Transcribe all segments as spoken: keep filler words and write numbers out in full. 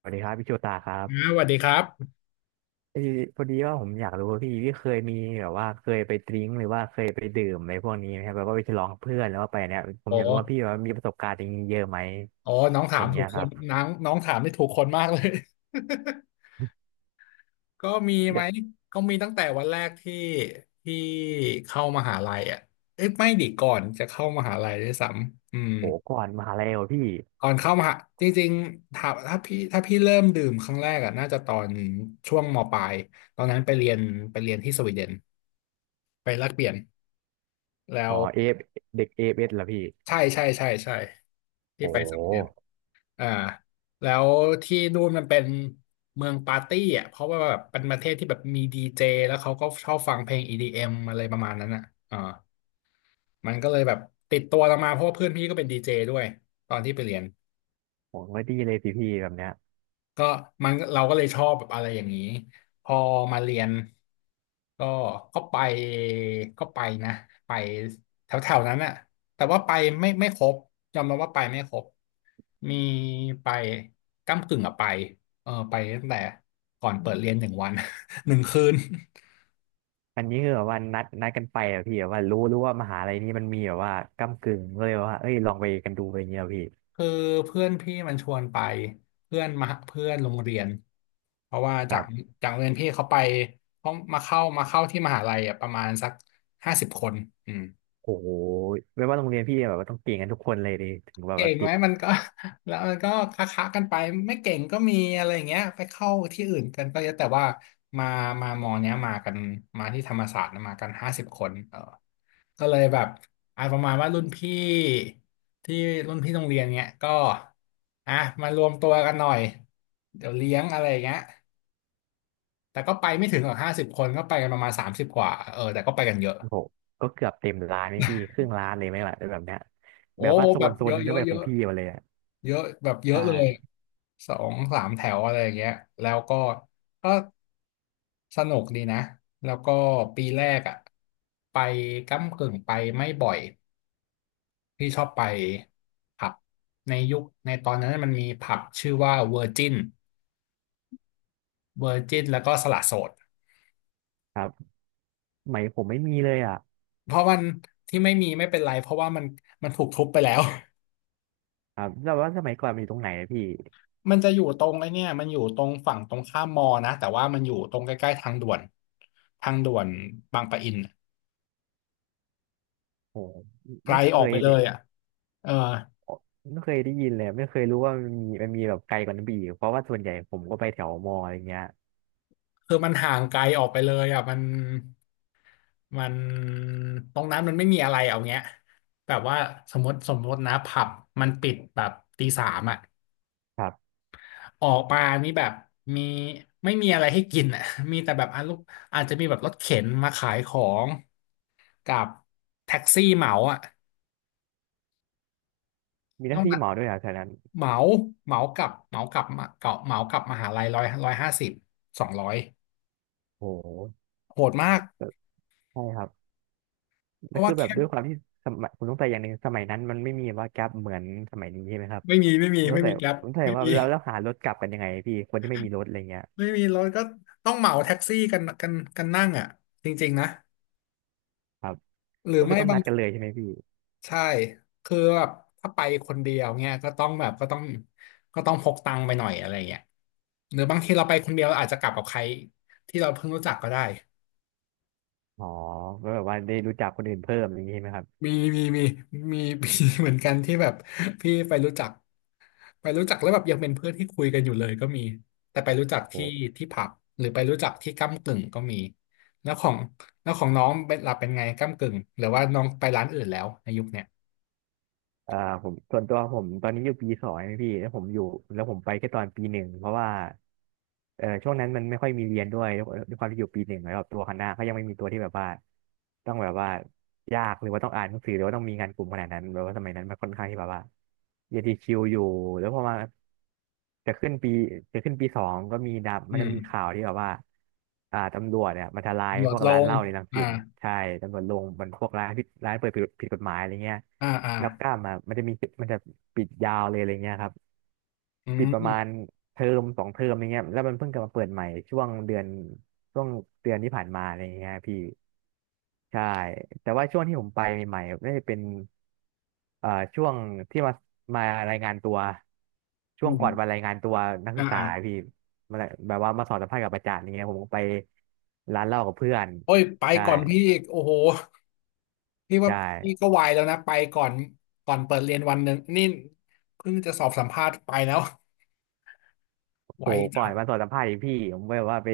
สวัสดีครับพี่โชตาครันะสบวัสดีครับเออพอดีว่าผมอยากรู้ว่าพี่พี่เคยมีแบบว่าเคยไปดริ้งหรือว่าเคยไปดื่มอะไรพวกนี้ไหมครับแบบว่าไปฉลองกับเพื่อนแล้วว่าไปเนี่ยผมโอ้อยากรู้ว่าพี่ว่ามีประสบการณ์อย่างนี้เยอะไหมโอ้น้องถาอมย่างถูเงี้กยคครันบน้องน้องถามได้ถูกคนมากเลย ก็มีไหมเด็กก็มีตั้งแต่วันแรกที่ที่เข้ามหาลัยอ่ะเอ้ยไม่ดิก่อนจะเข้ามหาลัยด้วยซ้ำอืมโหก่อนมหาลัยเหรอพี่ก่อนเข้ามหาจริงๆถ้าถ้าพี่ถ้าพี่เริ่มดื่มครั้งแรกอ่ะน่าจะตอนช่วงมปลายตอนนั้นไปเรียนไปเรียนที่สวีเดนไปแลกเปลี่ยนแล้อ๋อวเอฟเด็กเอฟเอสเหรอพี่ใช่ใช่ใช่ใช่โที่ไปสวีเดน หอ่าแล้วที่นู่นมันเป็นเมืองปาร์ตี้อ่ะเพราะว่าแบบเป็นประเทศที่แบบมีดีเจแล้วเขาก็ชอบฟังเพลง อี ดี เอ็ม อมอะไรประมาณนั้นอ่ะอ่ามันก็เลยแบบติดตัวเรามาเพราะว่าเพื่อนพี่ก็เป็นดีเจด้วยตอนที่ไปเรียน ผมไม่ดีเลยสิพี่แบบเนี้ยก็มันเราก็เลยชอบแบบอะไรอย่างนี้พอมาเรียนก็ก็ไปก็ไปนะไปแถวๆนั้นอะแต่ว่าไปไม่ไม่ครบยอมรับว่าไปไม่ครบมีไปก้ำกึ่งอะไปเออไปตั้งแต่ก่อนเปิดเรียนหนึ่งวัน หนึ่งคืน อันนี้คือแบบว่านัดนัดกันไปเหรอพี่แบบว่ารู้รู้ว่ามหาลัยนี้มันมีแบบว่าก้ำกึ่งก็เลยว่าเอ้ยลองไปกันดูอะไรเงี้ยเหรอพี่ คือเพื่อนพี่มันชวนไปเพื่อนมาเพื่อนโรงเรียนเพราะว่าจากจากโรงเรียนพี่เขาไปเขามาเข้ามาเข้าที่มหาลัยอ่ะประมาณสักห้าสิบคนอืมโอ้โหไม่ว่าโรงเรียนพี่แบบว่าต้องเก่งกันทุกคนเลยดิถึงแบบเก่ว่างไหติมดมันก็ แล้วมันก็ค้าๆกันไปไม่เก่งก็มีอะไรอย่างเงี้ยไปเข้าที่อื่นกันก็เยอะแต่ว่ามามามอเนี้ยมากันมาที่ธรรมศาสตร์นะมากันห้าสิบคนเออ ก็เลยแบบอ่าประมาณว่ารุ่นพี่ที่รุ่นพี่โรงเรียนเนี้ยก็อ่ะมารวมตัวกันหน่อยเดี๋ยวเลี้ยงอะไรอย่างเงี้ยแต่ก็ไปไม่ถึงหรอกห้าสิบคนก็ไปกันประมาณสามสิบกว่าเออแต่ก็ไปกันเยอะโอ้โหก็เกือบเต็มร้านไหมพี่ครึ่งร้านเลยไหมล่ะแบบเนี้ยโอ้แบบว่าโซแบนบโซเยนหอะนึ่งเยก็อะเป็นเยของอะพี่มาเลยอ่ะเยอะแบบเยใชอะเลย่สองสามแถวอะไรอย่างเงี้ยแล้วก็ก็สนุกดีนะแล้วก็ปีแรกอ่ะไปก้ำกึ่งไปไม่บ่อย พี่ชอบไปผับในยุคในตอนนั้นมันมีผับชื่อว่าเวอร์จินเวอร์จินแล้วก็สละโสดครับสมัยผมไม่มีเลยอ่ะเพราะมันที่ไม่มีไม่เป็นไรเพราะว่ามันมันถูกทุบไปแล้ว ครับแล้วว่าสมัยก่อนมันอยู่ตรงไหนอะพี่มันจะอยู่ตรงไอ้เนี่ยมันอยู่ตรงฝั่งตรงข้ามมอนะแต่ว่ามันอยู่ตรงใกล้ๆทางด่วนทางด่วนบางปะอินน่ะโอ้โหไกลไม่เคออกยไปเลได้ยอ่ะเออไม่เคยได้ยินเลยไม่เคยรู้ว่ามันมีมันมีแบบไกลกว่านั้นไปอีกเพราะว่าส่วนใหญ่ผมก็ไปแถวมออะไรเงี้ยคือมันห่างไกลออกไปเลยอ่ะมันมันตรงนั้นมันไม่มีอะไรเอาเงี้ยแบบว่าสมมติสมมตินะผับมันปิดแบบตีสามอ่ะ ครับออกมานี่แบบมีไม่มีอะไรให้กินอ่ะ มีแต่แบบอาลูกอาจจะมีแบบรถเข็นมาขายของกับแท็กซี่เหมาอ่ะมีหต้อน้างที่มาเหมาด้วยอ่ะแถวนั้นเหมาเหมากับเหมากับมาเกาะเหมากับมหาลัยร้อย ร้อยห้าสิบ สองร้อยโอ้โหโหดมากใช่ครับ เพแล้วราะคืว่าอแบบแค่ด้วยความที่สมัยผมสงสัยอย่างหนึ่งสมัยนั้นมันไม่มีว่าแก๊ปเหมือนสมัยนี้ใช่ไหมครับไม่มีไม่มีผมสไม่งสัมียแกร็บผมสงสัยไม่ว่ามีแล้วแล้วหารถกลับกันยังไงพี่คนที่ไม่มีรถอะไรเงี้ยไม่มีรถก็ต้องเหมาแท็กซี่กันกันกันนั่งอ่ะจริงๆนะครับหรือก็คือไม่ต้องบานัง ดกันเลยใช่ไหมพี่ใช่ คือแบบถ้าไปคนเดียวเนี่ยก็ต้องแบบก็ต้องก็ต้องพกตังค์ไปหน่อยอะไรเงี้ยหรือบางทีเราไปคนเดียวเราอาจจะกลับกับใครที่เราเพิ่งรู้จักก็ได้ อ๋อก็แบบว่าได้รู้จักคนอื่นเพิ่มอย่างนี้ใช่ไหมครับมีมีมีมี มีเหมือนกันที่แบบพี่ไปรู้จักไปรู้จักแล้วแบบยังเป็นเพื่อนที่คุยกันอยู่เลยก็มีแต่ไปรู้จักโห ที่ที่ผับหรือไปรู้จักที่ก้ำกึ่งก็มีแล้วของแล้วของน้องเป็นหลับเป็นไงก้ำกึ่งหรือว่าน้องไปร้านอื่นแล้วในยุคเนี้ยอ่าผมส่วนตัวผมตอนนี้อยู่ปีสองนะพี่แล้วผมอยู่แล้วผมไปแค่ตอนปีหนึ่งเพราะว่าเออช่วงนั้นมันไม่ค่อยมีเรียนด้วยด้วยความที่อยู่ปีหนึ่งแล้วแบบตัวคณะเขายังไม่มีตัวที่แบบว่าต้องแบบว่ายากหรือว่าต้องอ่านหนังสือหรือว่าต้องมีงานกลุ่มขนาดนั้นแบบว่าสมัยนั้นมันค่อนข้างที่แบบว่าเรียนดีคิวอยู่แล้วพอมาจะขึ้นปีจะขึ้นปีสองก็มีดับมัอืนจะมีข่ามวที่แบบว่าอ่าตำรวจเนี่ยมาทลายลพดวกลร้านงเหล้าในรังอ่าสิตใช่ตำรวจลงมันพวกร้านผิดร้านเปิดผิดผิดกฎหมายอะไรเงี้ย อ่าอ่ารับกล้ามอ่ะมันจะมีมันจะปิดยาวเลยอะไรเงี้ยครับอืปิดประมาณม เทอมสองเทอมอะไรเงี้ยแล้วมันเพิ่งกลับมาเปิดใหม่ช่วงเดือนช่วงเดือนที่ผ่านมาอะไรเงี้ยพี่ใช่แต่ว่าช่วงที่ผมไปใหม่ๆน่าจะเป็นเอ่อช่วงที่มามารายงานตัวช่อืวงก่อนวันมรายงานตัวนักอ่าศึกษาอ่าพี่มาแบบว่ามาสอบสัมภาษณ์กับอาจารย์อย่างเงี้ยผมก็ไปร้านเหล้ากับเพื่อนโอ้ยไปใช่ก่อนพี่อีกโอ้โหพี่ใชว่าพี่่ ก็ไวแล้วนะไปก่อนก่อนเปิดเรียนวันหนึ่งนี่เพิ่งจะสอบสัมภาษณ์ไปแล้วไวโหก่อจันงมาสอนสัมภาษณ์อีกพี่ผมแบบว่าไป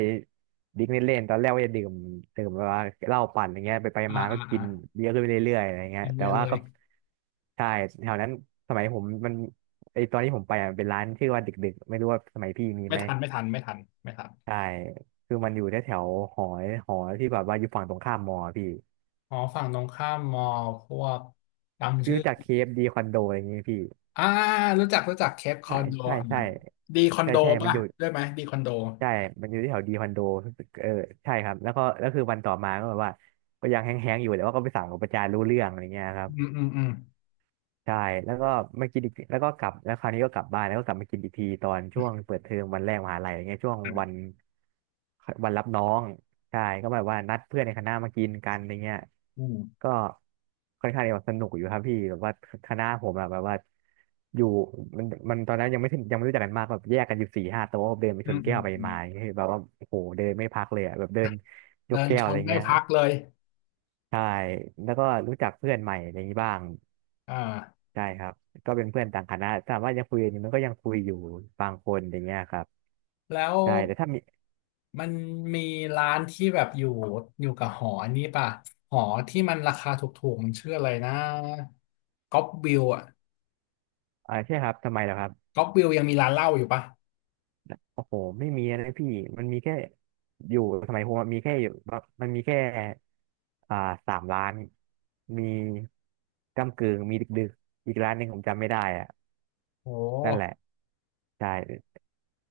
ดิ้งเล่นๆตอนแรกว่าจะดื่มดื่มแบบว่าเหล้าปั่นอย่างเงี้ยไปไปอ่ามาก็อ่ากิอ่านเยอะขึ้นไปเรื่อยๆอะไรเงี้ยเย็นแต่เยว่าเลยก็ใช่แถวนั้นสมัยผมมันไอตอนที่ผมไปอ่ะเป็นร้านชื่อว่าดึกๆไม่รู้ว่าสมัยพี่มีไม่ไหมทันไม่ทันไม่ทันไม่ทันใช่คือมันอยู่แถวแถวหอหอที่แบบว่าอยู่ฝั่งตรงข้ามมอพี่อ๋อฝั่งตรงข้ามมอพวกจำพี่ชื่อรู้จักเคฟดีคอนโดอะไรอย่างงี้ไหมพี่อ่ารู้จักรู้จักเคปคอใช่นโดใช่อ่ะใช่ดีคอนใช่โดใช่มันป่ะอยู่ ได้ไหมดีคอนโดใช่ มันอยู่ที่แถวดีคอนโดเออใช่ครับ แล้วก็แล้วคือวันต่อมาก็แบบว่า ก็ยังแห้งๆอยู่แต่ว่าก็ไปสั่งกับประจานรู้เรื่องอะไรเงี้ยครับ อืมอืมอืมใช่แล้วก็มากินอีกแล้วก็กลับแล้วคราวนี้ก็กลับบ้านแล้วก็กลับมากินอีกทีตอนช่วงเปิดเทอมวันแรกมหาลัยอะไรเงี้ยช่วงวันวันรับน้องใช่ก็แบบว่านัดเพื่อนในคณะมากินกันอะไรเงี้ยอืมก็ค่อนข้างจะสนุกอยู่ครับพี่แบบว่าคณะผมอะแบบว่าอยู่มันมันตอนนั้นยังไม่ถึงยังไม่รู้จักกันมากแบบแยกกันอยู่สี่ห้าโต๊ะเดินไปอืชมนอืแก้มวไปอืมมาอย่างเงี้ยแบบว่าโอ้โหเดินไม่พักเลยอะแบบเดินยเดิกนแก้ชวอะไรนไม่เงี้ยพักเลยใช่แล้วก็รู้จักเพื่อนใหม่อะไรอย่างนี้บ้าง อ่า ใช่ครับก็เป็นเพื่อนต่างคณะถามว่ายังคุยอยู่มันก็ยังคุยอยู่บางคนอย่างเงี้ยครับแล้วใช่แต่ถ้ามีมันมีร้านที่แบบอยู่อยู่กับหออันนี้ป่ะหอที่มันราคาถูกๆมันชื่ออะไรนะก๊อปวิวอ่ะอ่าใช่ครับทำไมล่ะครับก๊อปวิวยังมีร้านเหล้าอยู่ป่ะโอ้โหไม่มีนะพี่มันมีแค่อยู่สมัยผมอะมีแค่อยู่มันมีแค่อ่าสามร้านมีก้ำกึ่งมีดึกๆอีกร้านหนึ่งผมจำไม่ได้อะโอนั่นแหละ้ใช่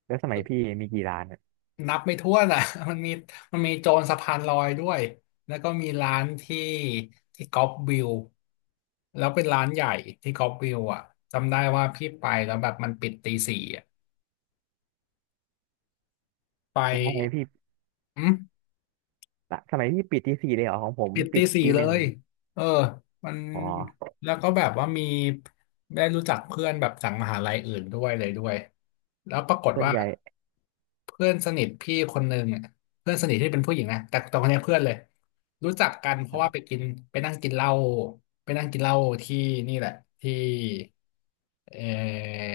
แล้วสมัยพี่มีกี่ร้านอะนับไม่ถ้วนอ่ะ มันมีมันมีโจรสะพานลอยด้วยแล้วก็มีร้านที่ที่ก๊อปวิวแล้วเป็นร้านใหญ่ที่ก๊อปวิวอ่ะจำได้ว่าพี่ไปแล้วแบบมันปิดตีสี่อ่ะไสมัยปพี่อืม สมัยพี่ปิดตีสี่เลยเหรอของผมปิดปิตีดสี่ตีเลหนึ่งยเออมันอ๋อแล้วก็แบบว่ามีได้รู้จักเพื่อนแบบจากมหาลัยอื่นด้วยเลยด้วยแล้วปรากฏส่วนว่าใหญ่เพื่อนสนิทพี่คนหนึ่งอะเพื่อนสนิทที่เป็นผู้หญิงนะแต่ตอนนี้เพื่อนเลย รู้จักกันเพราะว่าไปกินไปนั่งกินเหล้าไปนั่งกินเหล้าที่นี่แหละ ที่เออ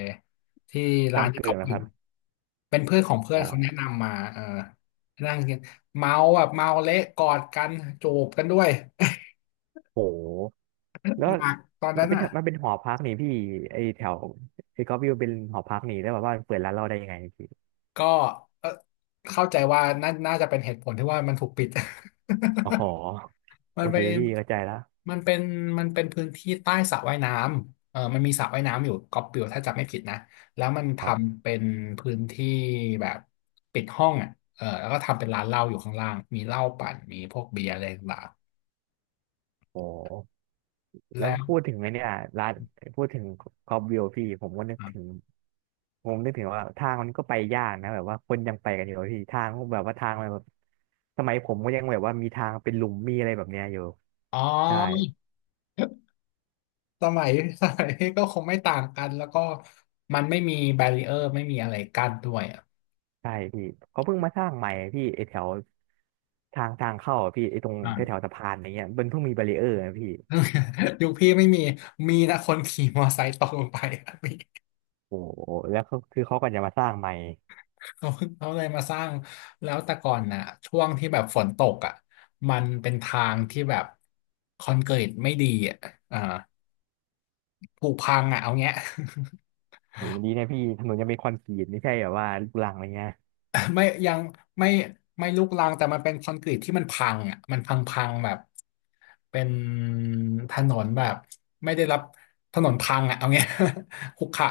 ที่ร้านก้ำที่กึ่เขางนะอคยู่รับ เป็นเพื่อนของเพื่ออ๋นอเขาแนะนำมาเออนั่งกินเมาแบบเมาเละกอดกันจูบกันด้วย โหแล้วหนักตอนมันั้นนเป็นอ่ะมันเป็นหอพักนี่พี่ไอแถวไอก็วิวเป็นหอพักนี่แล้วแบบว่าเปิดร้านเราได้ยังไงพี่ก็เอ่อเข้าใจว่าน่าน่าจะเป็นเหตุผลที่ว่ามันถูกปิด อ๋อ มัโอนเคเป็นพี่เข้าใจแล้วมันเป็นมันเป็นพื้นที่ใต้สระว่ายน้ำเออมันมีสระว่ายน้ำอยู่กอบปิวถ้าจำไม่ผิดนะแล้วมันทครับำเป็นพื้นที่แบบปิดห้องอ่ะเออแล้วก็ทำเป็นร้านเหล้าอยู่ข้างล่างมีเหล้าปั่นมีพวกเบียร์อะไรต่างโอ้ๆแล้วแล้วพูดถึงไอเนี่ยร้านพูดถึงก็วิวพี่ผมก็นึกถึงผมนึกถึงว่าทางมันก็ไปยากนะแบบว่าคนยังไปกันอยู่อะพี่ทางก็แบบว่าทางมันแบบสมัยผมก็ยังแบบว่ามีทางเป็นหลุมมีอะไรแบบเนี้ยอยู่อ๋อ ใช่ สมัย สมัยก็คงไม่ต่างกันแล้วก็มันไม่มีแบรีเออร์ไม่มีอะไรกั้นด้วยอ่ะใช่พี่เขาเพิ่งมาสร้างใหม่พี่ไอแถวทางทางเข้าอะพี่ไอตรงอ่า แถวแถวสะพานอะไรเงี้ยมันเพิ่งมีบารีเออร์นะพี่ ยุคพี่ไม่มีมีนะคนขี่มอไซค์ตกลงไป อะมีโอ้โหแล้วก็คือเขาก็จะมาสร้างใหม่เขาเขาเลยมาสร้างแล้วแต่ก่อนน่ะช่วงที่แบบฝนตกอ่ะมันเป็นทางที่แบบคอนกรีตไม่ดีอ่ะอ่าผุพังอ่ะเอาเงี้ย โหยังดีนะพี่ถนนยังเป็นคอนกรีตไม่ใช่แบบว่าลูกรังอะไรเงี้ยไม่ยังไม่ไม่ลุกรังแต่มันเป็นคอนกรีตที่มันพังอ่ะมันพังพังแบบเป็นถนนแบบไม่ได้รับถนนพังอ่ะเอาเงี้ย ขรุขระ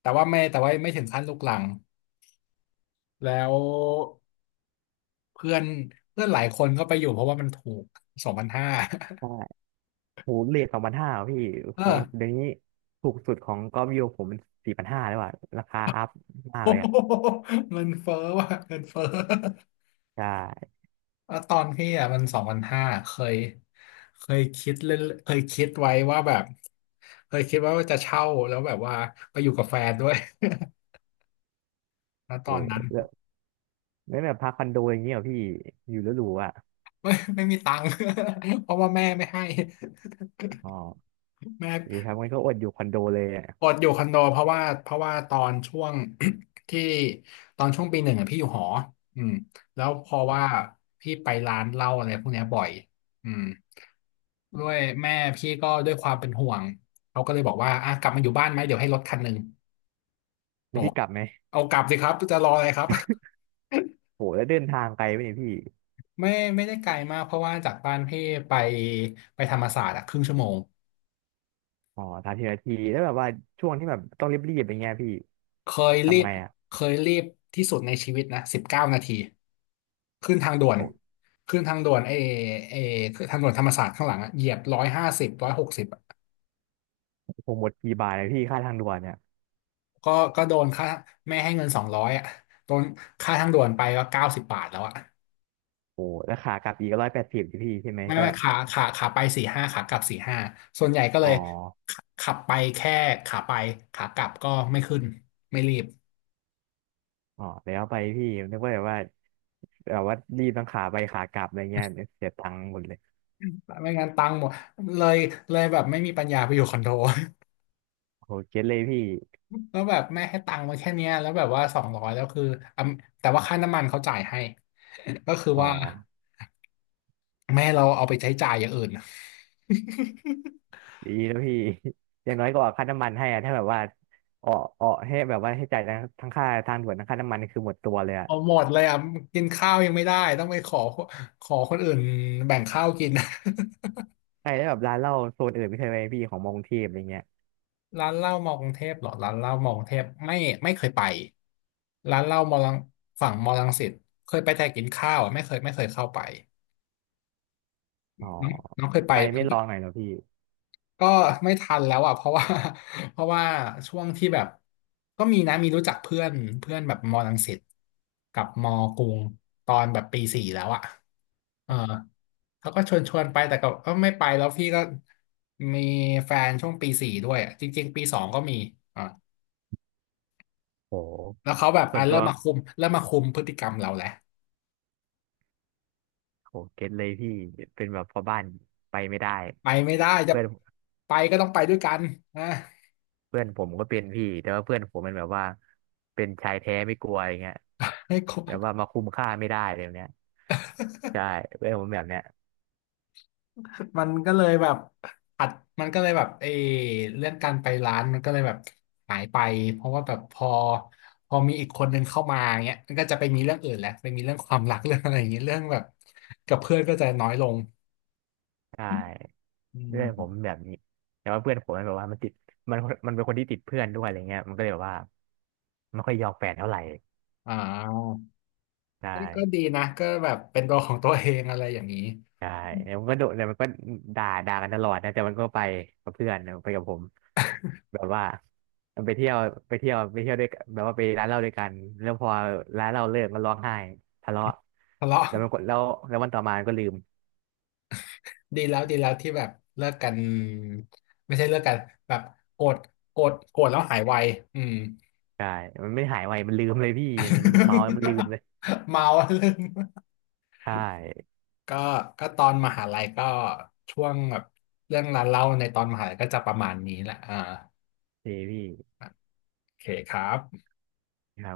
แต่ว่าไม่แต่ว่าไม่ถึงขั้นลุกรังแล้วเพื่อนเพื่อนหลายคนก็ไปอยู่เพราะว่ามันถูกสองพันห้า ใช่โหเรทสองพันห้าพี่ เอขอ องเดี๋ยวนี้ถูกสุดของกอล์ฟวิวผมมันสี่พันห้าแล้วอะราคาอัพมากเลยอะ มันเฟ้อว่ะเงินเฟ้อ ใช่ว่าตอนพี่อ่ะมันสองพันห้าเคยเคยคิดเล่นเคยคิดไว้ว่าแบบเคยคิดว่าจะเช่าแล้วแบบว่าไปอยู่กับแฟนด้วย แล้วตโอ้อนนั้น แล้วไม่แบบพักคอนโดอย่างเงี้ยเหรอพี่อยู่แล้วหรูอะ ไม่ไม่มีตังค์ เพราะว่าแม่ไม่ให้ อ๋อ แม่ ดีครับงั้นก็อดอยู่คอนโดเลยอะกดอยู่คอนโดเพราะว่าเพราะว่าตอนช่วง ที่ตอนช่วงปีหนึ่งอ่ะพี่อยู่หออืมแล้วเพอว่าพี่ไปร้านเหล้าอะไรพวกเนี้ยบ่อยอืมด้วยแม่พี่ก็ด้วยความเป็นห่วงเขาก็เลยบอกว่าอ่ะกลับมาอยู่บ้านไหมเดี๋ยวให้รถคันหนึ่งแล้วพี่กลับไหมเอากลับสิครับจะรออะไรครับ โหแล้วเดินทางไกลไหมเนี่ยพี่ ไม่ไม่ได้ไกลมากเพราะว่าจากบ้านพี่ไปไปธรรมศาสตร์อะครึ่งชั่วโมง อ๋อสามสิบนทีแล้วแบบว่าช่วงที่แบบต้องรีบๆอย่างเงี้ยพี่เคยรีทำบไงอ่ะเคยรีบที่สุดในชีวิตนะสิบเก้านาทีขึ้นทางด่วนโอ้ขึ้นทางด่วนไอ้ไอ้ทางด่วนธรรมศาสตร์ข้างหลังอะเหยียบร้อยห้าสิบร้อยหกสิบคงหมดกี่บาทเลยพี่ค่าทางด่วนเนี่ยก็ก็โดนค่าแม่ให้เงินสองร้อยอ่ะโดนค่าทางด่วนไปก็เก้าสิบบาทแล้วอ่ะโอ้แล้วขากลับอีกร้อยแปดสิบพี่ใช่ไหมไม่แต่ไม่แบบขาขาขาไปสี่ห้าขากลับสี่ห้าส่วนใหญ่ก็เลอ๋อยขขับไปแค่ขาไปขากลับก็ไม่ขึ้นไม่รีบอ๋อแล้วไปพี่นึกว่าแบบว่าแบบว่ารีบทั้งขาไปขากลับอะไรเงี้ยเสียตังค์หมดเลยไม่งั้นตังค์หมดเลยเลยแบบไม่มีปัญญาไปอยู่คอนโด โอ้เก็ตเลยพี่แล้วแบบแม่ให้ตังค์มาแค่เนี้ยแล้วแบบว่าสองร้อยแล้วคืออ่ะแต่ว่าค่าน้ำมันเขาจ่ายให้ ก็คืออ๋อว่าแม่เราเอาไปใช้จ่ายอย่างอื่น ดีแล้วพี่ อย่างน้อยก็ออกค่าน้ำมันให้อะถ้าแบบว่าออกออกให้แบบว่าให้จ่ายทั้งทั้งค่าทางด่วนทั้งค่าน้ำมันนี่คือหมดตัวเลยอะเอาหมดเลยอ่ะกินข้าวยังไม่ได้ต้องไปขอขอคนอื่นแบ่งข้าวกิน ใช่แล้วแบบร้านเหล้าโซนอื่นไม่เคยไปพี่ของมอกรุงเทพอะไรเงี้ย ร้านเหล้ามอกรุงเทพเหรอร้านเหล้ามอกรุงเทพไม่ไม่เคยไปร้านเหล้ามอลังฝั่งมอลังสิตเคยไปแต่กินข้าวอ่ะไม่เคยไม่เคยเข้าไปอ๋อน้องน้องเคยไป ทำไมไม่ลองหน่อยเหรอพี่ก็ไม่ทันแล้วอ่ะเพราะว่า เพราะว่าช่วงที่แบบก็มีนะมีรู้จักเพื่อนเพื่อนแบบมอรังสิตกับมอกรุงตอนแบบปีสี่แล้วอ่ะเออเขาก็ชวนชวนไปแต่ก็ก็ไม่ไปแล้วพี่ก็มีแฟนช่วงปีสี่ด้วยอะจริงๆปีสองก็มีอ่าโหแล้วเขาแบบส่อ่ะวนเริ่ตัวมมาคุมเริ่มมาคุมพฤติกรรมเราแหละโหเก็ตเลยพี่เป็นแบบพ่อบ้านไปไม่ได้ไปไม่ได้จะเพื่อนไปก็ต้องไปด้วยกันนะเพื่อนผมก็เป็นพี่แต่ว่าเพื่อนผมมันแบบว่าเป็นชายแท้ไม่กลัวอย่างเงี้ยให้ครแบบว่าบ มาคุมค่าไม่ได้เลยแบบเนี้ยใช่เพื่อนผมแบบเนี้ยมันก็เลยแบบอัดมันก็เลยแบบเออเรื่องการไปร้านมันก็เลยแบบหายไปเพราะว่าแบบพอพอมีอีกคนหนึ่งเข้ามาเงี้ยมันก็จะไปมีเรื่องอื่นแล้วไปมีเรื่องความรักเรื่องอะไรอย่างเงี้ยเรื่องแบบกับเพื่อนก็จะน้อยลงใช่อืเพื่อนผมมแบบนี้แต่ว่าเพื่อนผมมันแบบว่ามันติดมันมันเป็นคนที่ติดเพื่อนด้วยอะไรเงี้ยมันก็เลยแบบว่าไม่ค่อยยอมแฟนเท่าไหร่อ่าใช่ ก็ก็ดีนะก็แบบเป็นตัวของตัวเองอะไรอย่างนี้ใช่อืมแล้วมันก็โดนแล้วมันก็ด่าด่ากันตลอดนะแต่มันก็ไปกับเพื่อนนะไปกับผมแบบว่ามันไปเที่ยวไปเที่ยวไปเที่ยวด้วยกันแบบว่าไปร้านเหล้าด้วยกัน แล้วพอร้านเหล้าเลิกมันร้องไห้ทะเลาะทะเลาะแล้วมันก็แล้วแล้ววันต่อมามันก็ลืมดีแล้วดีแล้วที่แบบเลิกกันไม่ใช่เลิกกันแบบโกรธโกรธโกรธแล้วหายไวอืม ใช่มันไม่หายไว มันลืมเลยพี่มันเมาแล้วมันลืมเล ยเมาเรื่อง ใช่ก็ก็ตอนมหาลัยก็ช่วงแบบเรื่องรานเล่าในตอนมหาลัยก็จะประมาณนี้แหละอ่าเจพี่โอเคครับครับ